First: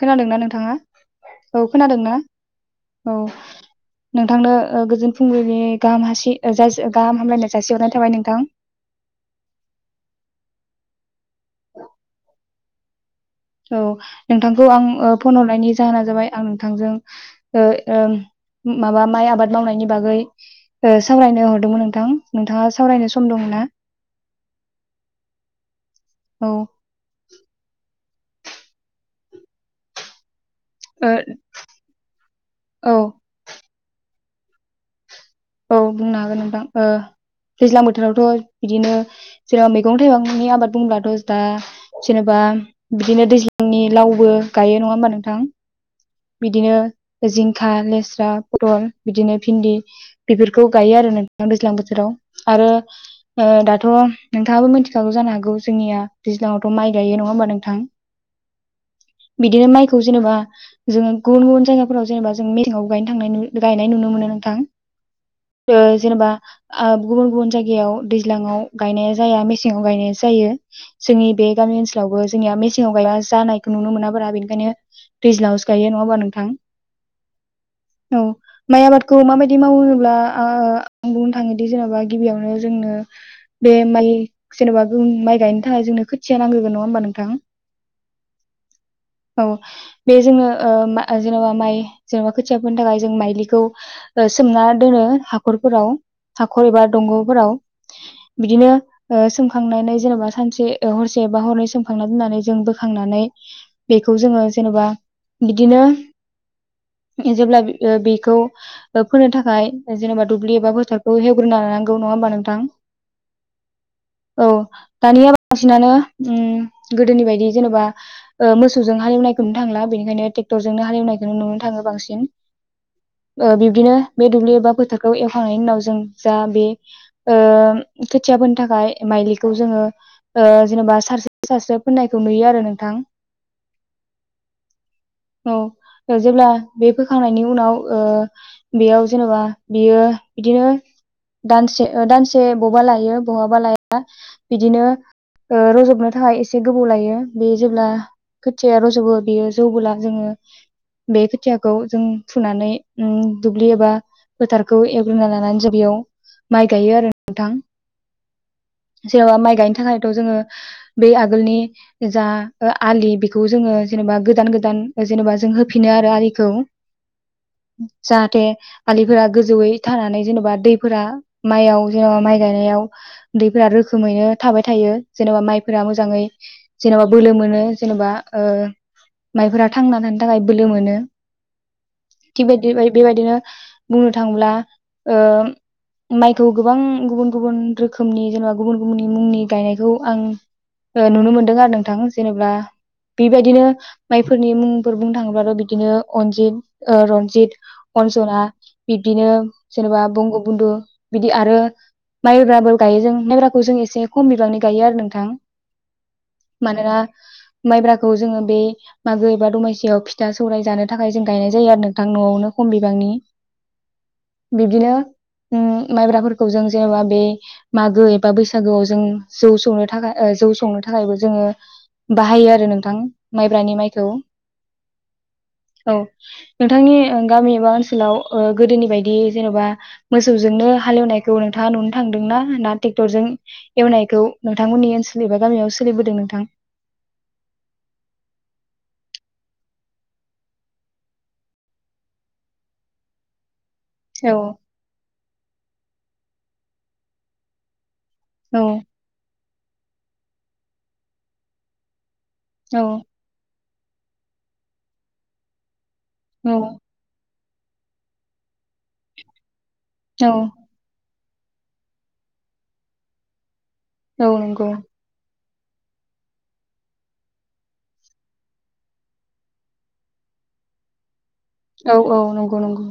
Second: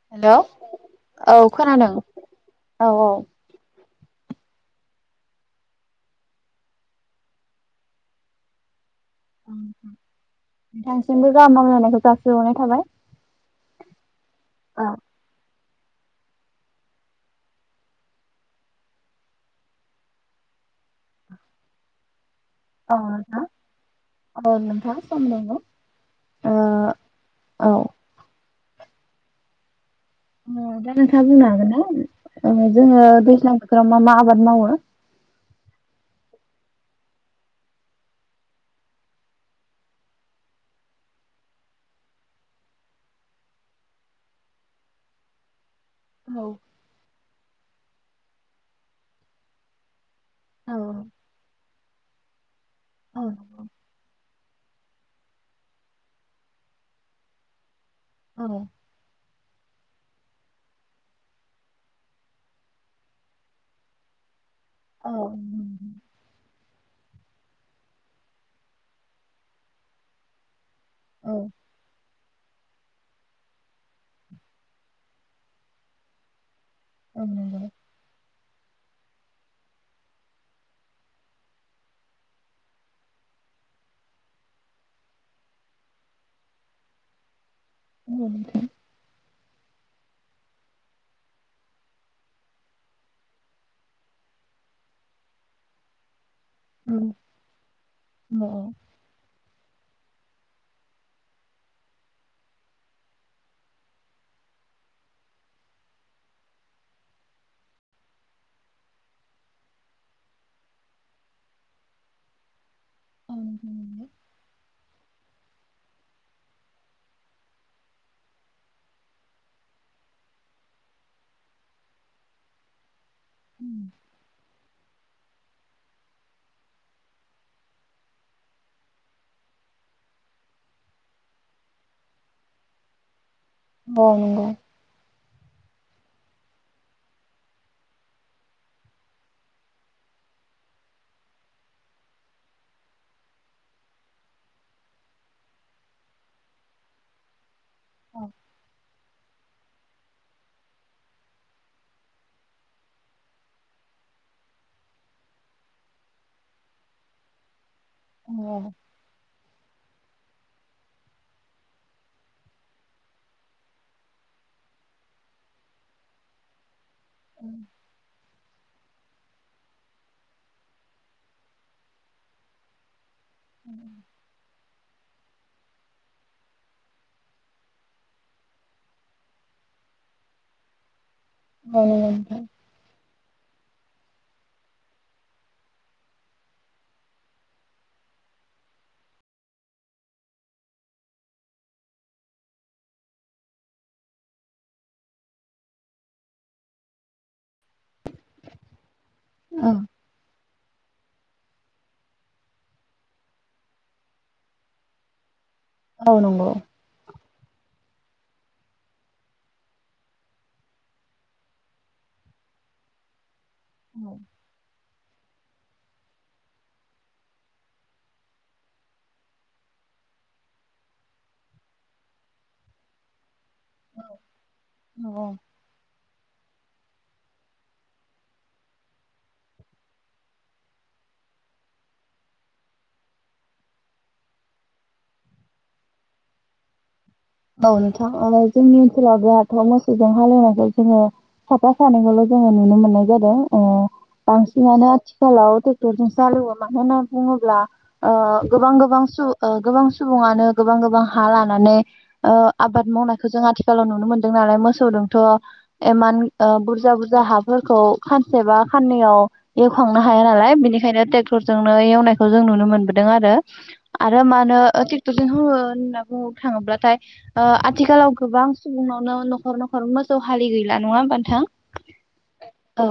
खोनादों हेलौ ना नोंथाङा? औ खोनादों ना? औ। नोंथांनो ओ गोजोन फुंबिलिनि गाहाम हासि जासि गाहाम हामलायनाय जासिहरनाय थाबाय नोंथां। [unintelligible] बो गाहाम हामलायनायखो जासिहरनाय थाबाय। औ नोंथांखौ औ आं ओ फन हरनायनि जाहोना जाबाय आं नोंथांजों ओ ओ माबा माइ आबाद मावनायनि बागै ओ सावरायनो हरदोंमोन नोंथां। नोंथाङा औ सावरायनो सम नोंथां दंना अ नोंथां सम दङ' ना औ ओ अ ओ दा नोंथाङा बुंनो हागोन ना? ओ औ जोङो दैज्लां बो मा मा आबाद मावो? औ बुंनो हागोन नोंथां। ओ दैज्लां बोथोरावथ' बिदिनो जेनेबा मैगं थाइगंनि आबाद बुंब्लाथ' दा जेनेबा बिदिनो दैज्लांनि लावबो गायो नङा होमबा नोंथां? औ बिदिनो जिंखा लेस्रा पटल बिदिनो भिन्दि बेफोरखौ औ गायो आरो नोंथां दैज्लां बोथोराव आरो औ ओ दाथ' नोंथाङाबो मिथिखागौ जानो हागौ जोंनिया दैज्लाङावथ' माइ गायो नङा होमबा नोंथां। औ बिदिनो माइखौ जेनेबा जोङो गुबुन गुबुन जायगाफोराव जेनेबा जों मेंसेङावबो गाय गायनाय नुनो मोनो नोंथां। औ ओ जेनेबा ओ गुबुन गुबुन जायगायाव दैज्लाङाव गायनाया जाया मेसेंआव गायनाया जायो। जोंनि औ बे गामि ओनसोल जोंनि मसे जानायखौ नुनो मोना बारा बेखायनो दैज्लाङावसो गायो नङाबा नोंथां? औ नंगौ औ माइ आबादखौ माबायदि माव होनोब्ला आं ओ बुंनो थाङोदि जेनेबा गिबियावनो जोंनो बे माइ जेनेबा गुबुन माइ गायनो थाखाय जोंनो खोथिया नांग्रोगोन नङा होमबा नोंथां? [unintelligible] औ बे जोङो । ओ मा जेनेबा माइ जेनेबा खोथियाफोरनि थाखाय जों माइलिखौ सोमना दोनो हाखरफोराव। हाखर एबा औ दंग'फोराव औ औ बिदिनो ओ सोमखांनानै । जेनेबा सानसे हरसे एबा हरनै सोमखांना दोननानै जों बोखांनानै बेखौ जोङो जेनेबा बिदिनो [inaudible] जेब्ला ओ बेखौ ओ फोनो थाखाय जेनेबा दुब्लि एबा फोथारखौ हेवग्रोना लानांगौ नङा होमबा नोंथां? औ नंगौ [inaudible] औ दानिया बांसिनानो उम गोदोनि बायदि जेनेबा ओ मोसौजों हालेवनायखौ नुनो थांला। बेनिखायनो ट्रेक्टरजोंनो हालेवनायखौनो नुनो थाङो बांसिन। ओ बिब्दिनो बे दुब्लि एबा फोथार एवखांनायनि उनाव जों जा बे ओ खोथिया फोनो थाखाय माइलिखौ जोङो जेनेबा सारस- सारसो फोननायखौ नुयो आरो नोंथां। अ नंगौ। औ जेब्ला बे फोखांनायनि उनाव ओ बेयाव जेनेबा बियो बिदिनो दानसे ओ दानसे बबा लायो बहाबा लाया बिदिनो ओ रजबनो थाखाय एसे गोबाव लायो। बे जेब्ला औ खोथिया रजबो बियो जौबोला जोङो, बे खोथियाखौ जों फुनानै ओम दुब्लि एबा फोथारखौ एवग्रोनना लानानै जों बेयाव माइ गायो आरो नोंथां। औ [inaudible] जियाबा माइ गाय थाखायथ' जोङो बे आगोलनि जा आलि बेखौ जोङो जेनेबा गोथ गोजान गोजान जेनेबा जों होफिनो आरो आलिखौ [inaudible] जाहाथे आलिफोरा गोजौयै थानानै जेन'बा दैफोरा माइयाव जेनबा माइ गायनायाव दैफोरा रोखोमैनो थाबाय थायो। जेनबा माइफोरा मोजाङै जेनबा बोलो मोनो जेनबा ओ माइफोरा थांना थानो थाखाय बोलो मोनो। औ नंगौ [inaudible] नोंथां थिग बायदि बेबायदिनो बुंनो थाङोब्ला ओ, माइखौ गोबां गुबुन गुबुन रोखोमनि जेनेबा गुबुन गुबुननि मुंनि गायनायखौ आं ओ नुनो मोनदों आरो नोंथां जेनेबा बेबायदिनो माइफोरनि मुंफोर बुंनो थाङोबाथ' बिदिनो अनजित ओ रनजित, अनजना बिबदिनो औ जेनेबा बंग बुन्दु बिदि आरो माइब्राबो गायो जों माइब्राखौ जों एसे खम बिबांनि गायो आरो नोंथां। औ नंगौ मानोना माइब्रा खौ जोङो बे मागो एबा दमासियाव फिथा सौराय जानो थाखाय जों गायनाय जायो आरो नोंथां न'आवनो खम बिबांनि। [inaudible] बिदिनो ओम माइब्राफोरखौ जों जेनबा बे मागो एबा बैसागोआव जों जौ सौनो ओ जौ थाखाय ओ जौ संनो थाखायबो जोङो बाहायो आरो नोंथां माइब्रानि माइ औ। नंगौ। औ नोंथांनि ओ गामि एबा ओ ओनसोलाव जेनबा मोसौजोंनो हालौनायखौ नोंथाङा नुनोथांदों ना? ना टेकतरजों एवनायखौ नोंथां मोननि ओनसोल एबा गामियाव सोलिबोदों नोंथां? औ नोंथां ओ जोंनि ओनसोलाव बे हाथाव मोसौजों हालेवनायखौ जोङो साफा सानैखौल' जोङो नुनो मोननाय जादों। अ औ बांसिनानो आथिखालाव टेकतरजों [inaudible] मा होना बुङोब्ला ओ औ गोबां गोबां सु ओ गोबां सुबङानो गोबां गोबां हा लानानै। ओ औ आबाद मावनायखौ जों आथि सोलाव नुनो मोन्दों नालाय मोसौदोंथ' एमान ओ औ बुरजा बुरजा हाब फोरखौ खानसेबा खाननैयाव एवखांनो हाया औ नालाय बिनिखायनो टेक फोरजोंनो एवनायखौ जों नुनो मोनबोदों आरो। आरो औ मानो नंगौ ओ टेकथर जों होवो। होना बुङो थाङोब्लाथाय ओ आथिखालाव गोबां सुबुंनावनो न'खर न'खर मोसौ हालि गैला नङा ओमबा नोंथां। औ औ नंगौ नंगौ।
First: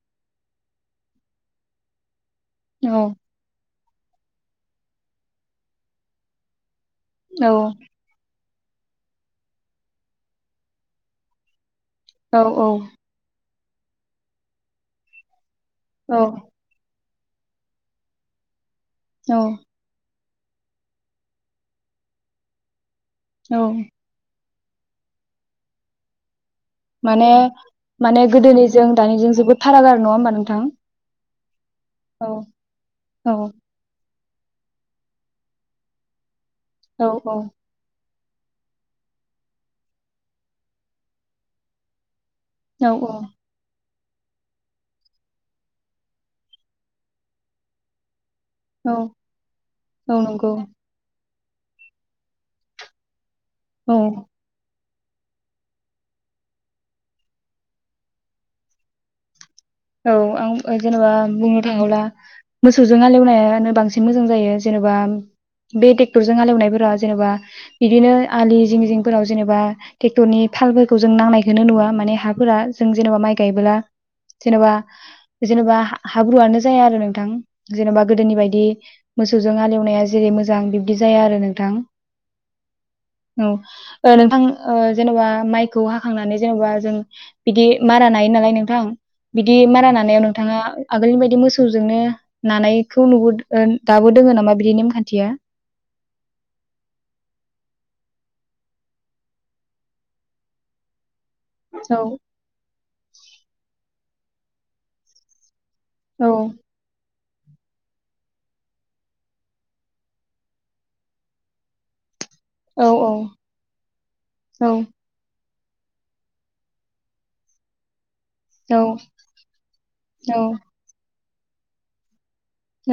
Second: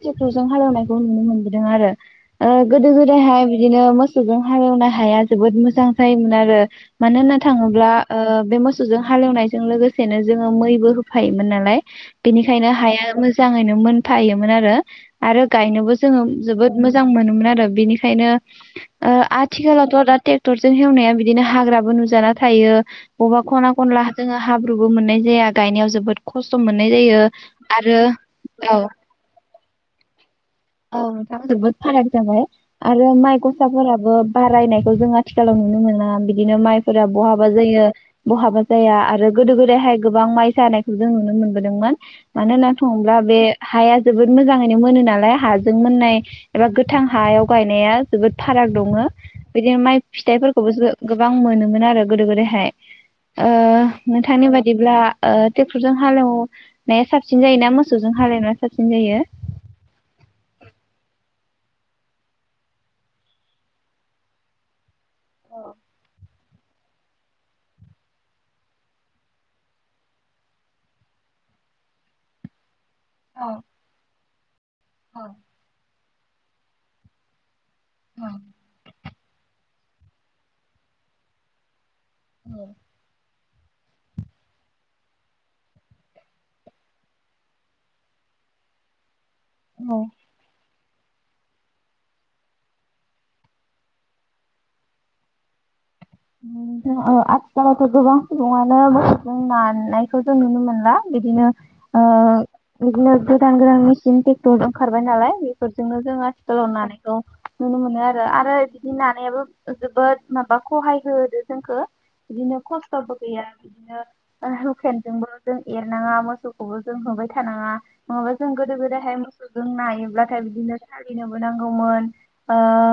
टेकटर जों हालेवनायखौ नुनो मोनबोदों आरो। ओ गोदो औ गोदायहाय बिदिनो मोसौजों हालेवनाय हाया जोबोद मोजां जायोमोन आरो। मानो होना औ थाङोब्ला ओ बे मोसौजों हालेवनायजों लोगोसेनो जोङो मैबो होफायोमोन नालाय। बिनिखायनो हाया मोज जाङैनो मोनफायोमोन आरो। आरो गायनोबो औ जोङो जोबोद मोज जां मोनोमोन आरो बिनिखायनो ओ औ आथिखालावथ' दा टेक टरजों हेवनाया बिदिनो हाग्राबो नुजाना थायो। बबा औ खना खनला हा जों आ हाब्रुबो मोननाय जाया गायनायाव जोबोद ख माने माने औ गोदोनिजों दानिजों जोबोद फाराग आरो नङा होमबा नोंथां। [unintelligible] फाराग औ जाबाय आरो औ माइ ग'साफोराबो बारायनायखौ जों आथिखालाव नुनो मोना बि दिनो औ माइफोरा बहाबा औ जायो। बहाबा जाया आरो गोदो गोदायहाय गोबां माइ जानायखौ जों नुनो मोनबोदोंमोन। मानो होनना औ थङोब्ला बे हाया जोबोद मोजाङैनो मोनो नालाय हाजों मोननाय एबा गोथां हायाव गायनाया जोबोद फाराग औ दङो बिदिनो माइ औ नंगौ फिथाइफोरखौबो जो गोब गोबां मोनोमोन आरो गोदो गोदायहाय। ओ औ नोंथांनि बादिब्ला ओ टेक्टरजों हालेवनाया साबसिन जायोना मोसौजों हालेवनाया साबसिन जायो औ आं जेनेबा बुंनो थाङोब्ला मोसौजों हालेवनायानो बांसिन मोजां जायो जेनेबा बे टेक्टर जों हाल एवनायफोरा जेनेबा इदिनो आलि जिं जिंफोराव जेनेबा टेक्टरनि फालफोरखौ जों नांनायखोनो नुवा माने हाफोरा जों जेनेबा माइ गायबोला जेनेबा जेनेबा हाब्रुआनो जाया आरो नोंथां जेनेबा गोदोनि बायदि मोसौजों हालेवनाया जेरै मोजां बिबदि जाया आरो नोंथां औ औ ओ नोंथां ओ जेन'बा माइखौ हाखांनानै जेन'बा जों बिदि मारा नायो नालाय नोंथां बिदि मारा औ नानायाव नोंथाङा आगोलनि बायदि मोसौजोंनो नानायखौ नुबो ओ दाबो दोङो नामा बिदि नेमखान्थिया आथिखालावथ' गोबां सुबुङानो मोसौजों नानायखौ जों नुनो मोनला बिदिनो औ ओ बिदिनो गोदान-गोदान इदिनो टेक्टर ओंखारबाय नालाय फोरजोंनो जों औ आथिखालाव नानायखौ नुनो मोनो आरो आरो बिदि नानायाबो जोबोद माबा खहाय सो होदो जोंखो बिदिनो औ औ खस्थ'बो गैया बिदिनो औ हुकेनजोंबो जों एरनाङा मोसौखौबो जों होबाय थानाङा नङाबा जों गोदो औ गोदायहाय मोसौजों नायोब्लाथाय बिदिनो गिनोबो नांगौमोन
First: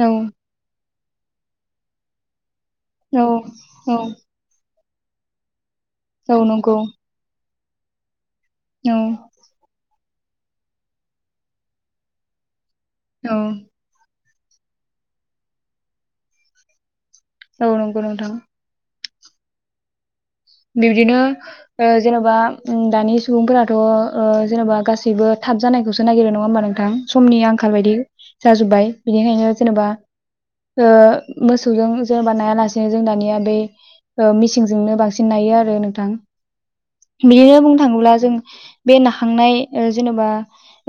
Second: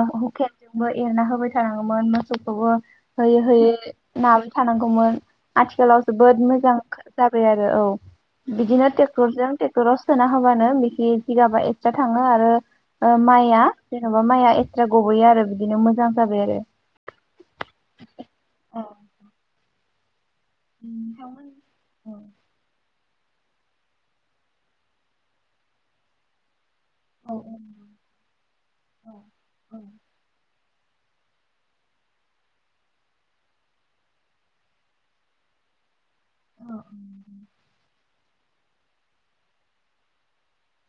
औ [unintelligible] एरना होबाय थानाङोमोन मोसौखौबो औ होयै होयै औ नाबाय थानां गौमोन। आथिखालाव औ जोबोद मोजां नंगौ जाबाय आरो औ बिदिनो औ टेक्टरजों टेक्टराव सोना होबानो मिहि जिगाबा एक्सट्रा थाङो आरो ओ औ माइया माबा माइआ एक्सट्रा गबयो आरो बिदिनो मोजां जाबाय आरो। औ नंगौ नोंथां। बिबदिनो जेनेबा दानि सुबुंफोराथ ओ जेनेबा गासैबो थाब जानायखौसो नागिरो नङा होमबा नों थां समनि आंखाल बायदि जाजोबबाय बिनिखायनो जेनेबा ओ मोसौजों जेनेबा नायालासेनो जों दानिया बै मिसिनजोंनो बां सिन नायो आरो नोंथां। बियो बुंनो थाङोब्ला जों बे नाहांनाय ओ जेनेबा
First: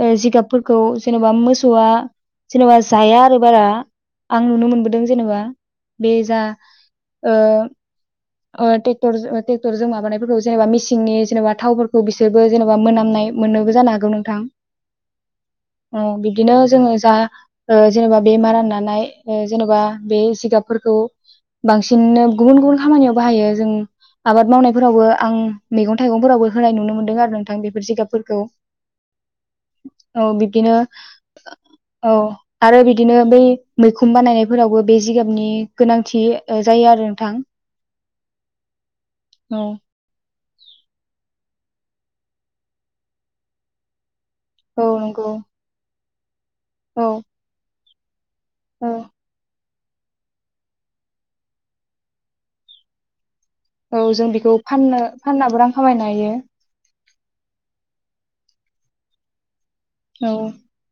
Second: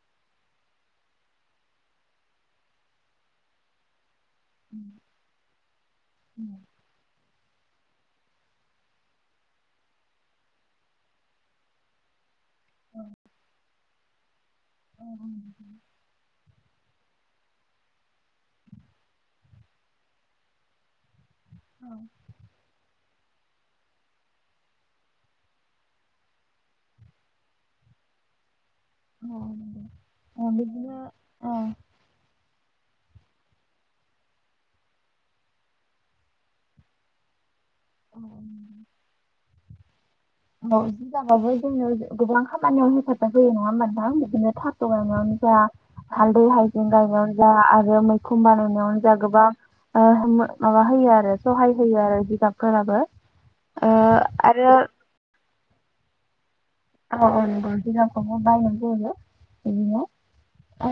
ओ जिगाबफोरखौ जेनेबा मोसौआ जेनेबा जाया आरो बारा। आं नुनो मोनबोदों जेनेबा बे जा ओ ओ ट्रेक्टर ट्रेक्टरजों माबानायफोरखौ जेनेबा मिसिननि जेनेबा थावफोरखौ बिसोर बो जेनेबा मोनामनाय मोनो जानो हागौ नोंथां। ओ बिदिनो [inaudible] जोङो जा ओ जेनेबा बे मारा नानाय जेनबा बे जिगाबफोरखौ बांसिननो गुबुन गुबुन खामानियाव बाहायो जों आबाद मावनायफोरावबो आं मैगं थाइगंफोरावबो होनाय नुनो मोन्दों आरो नोंथां बेफोर जिगाबफोरखौ। अ औ अ बिब्दिनो बिदिनो अ औ आरो बिदिनो बै मैखुन बानायनायफोरावबो बे जिगाबनि गोनांथि जायो आरो नोंथां। [inaudible] औ औ जिगाबाबो जोंनो गोबां खामानियाव हेफाजाब होयो नङा होनबा नोंथां? बिनो औ नंगौ औ [unintelligible] जा [unintelligible] [unintelligible] [unintelligible] खमा औ रुनायावनो जागोबां ओ मो माबा होयो आरो सहाय होयो आरो जिगाबफोराबो ओ औ जों बेखौ आरो फाननो फाननबो रां खामायनो हायो [unintelligible] औ ओ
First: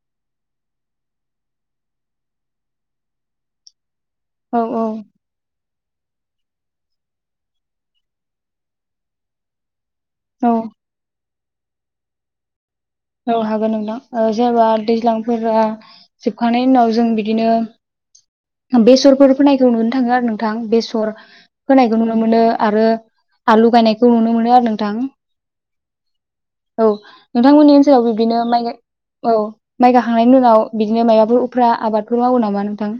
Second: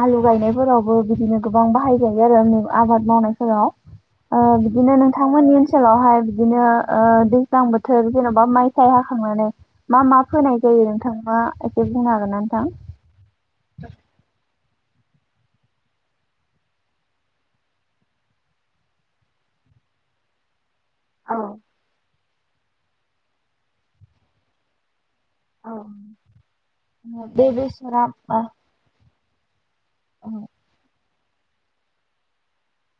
आलु गायनायफोरावबो बिदिनो गोबां बाहाय जायो आरो नै आबाद मावनायफोराव ओ औ औ बिदिनो नोंथांमोननि ओनसोलावहाय बिदिनो ओ दैज्लां बोथोर जेन'बा माइ साइ हाखांनानै मा मा औ फोनाय जायो नोंथांङा एसे बुंनो हागोन ना नोंथां? औ हागोन नोंथां ओ जेबा दैज्लांफोरा जोबखांनायनि उनाव जों बिदिनो बेसरफोर फोनायखौ नुनो थाङो आरो नोंथां बेसर हर होनायखौ नुनो मोन नुनो मोनो आरो आलु गायनायखौ नुनो मोनो आरो नोंथां औ बे नोंथांमोननि ओनस याव बेसरा बिब्दिनो ओ माइ गाय औ माइ औ गाखांनायनि उनाव बिदिनो मायब ओ उफ्रा आबादफोर मावो नामा नोंथां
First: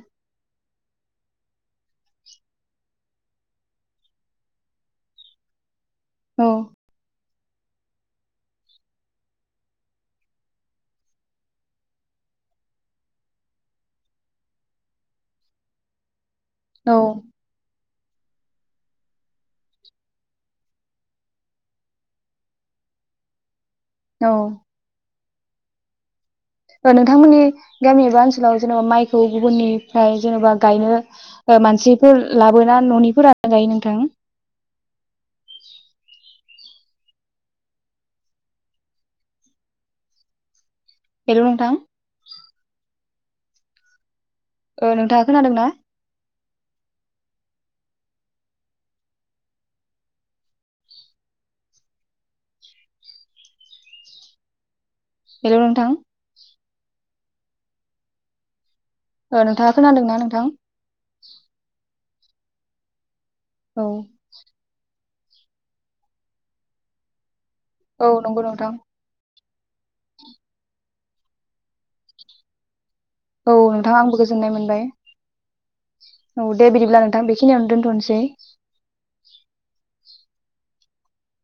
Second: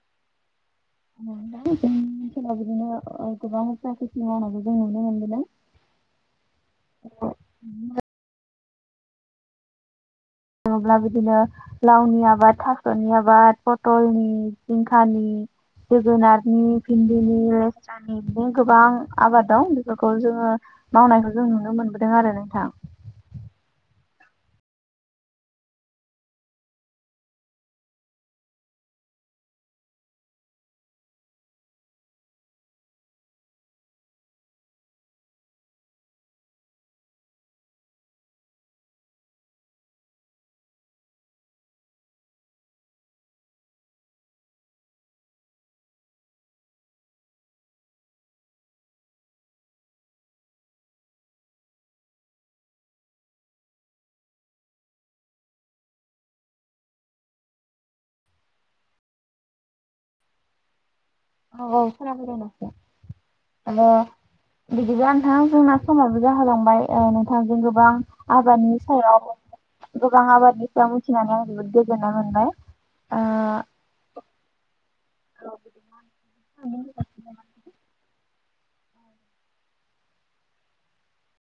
[unintelligible] ओ गोबां जा किति मावनायखौ जों नुनो मोनबोदों औ थाङोब्ला बिदिनो लावनि आबाद थास'नि आबाद पटलनि जिंखानि जोगोनार नि औ फिन्दिनियो जानि बिदिनो गोबां आबाद दं बेफोरखौ जोङो मावनायखौ जों नुनो मोनबोदों आरो नोंथां। औ ओ नोंथांमोननि गामि एबा ओनसोलाव जेनबा माइखौ गुबुननिफ्राय जेनबा गायनो ओ मानसिफोर लाबोना न'निफोरा नो गायो नोंथां? हेलौ नोंथां ओ नोंथाङा खोनादोंना? हेलौ नोंथां ओ नोंथाङा खोनादोंना नोंथां? औ औ [unintelligible] औ आब' बिदिबा नोंथां जोंना समाबो जाहोलांबाय ओ नों थांजों गोबां औ नंगौ नोंथां आबादनि सायाव गोबां आबादनि सायाव मिथिनानै आं जोबोद गोजोननाय मोनबाय दा औ नोंथां आंबो गोजोननाय मोनबाय औ दे बिदिब्ला नोंथां बेखिनियावनो दोनथ'नसै। [inaudible]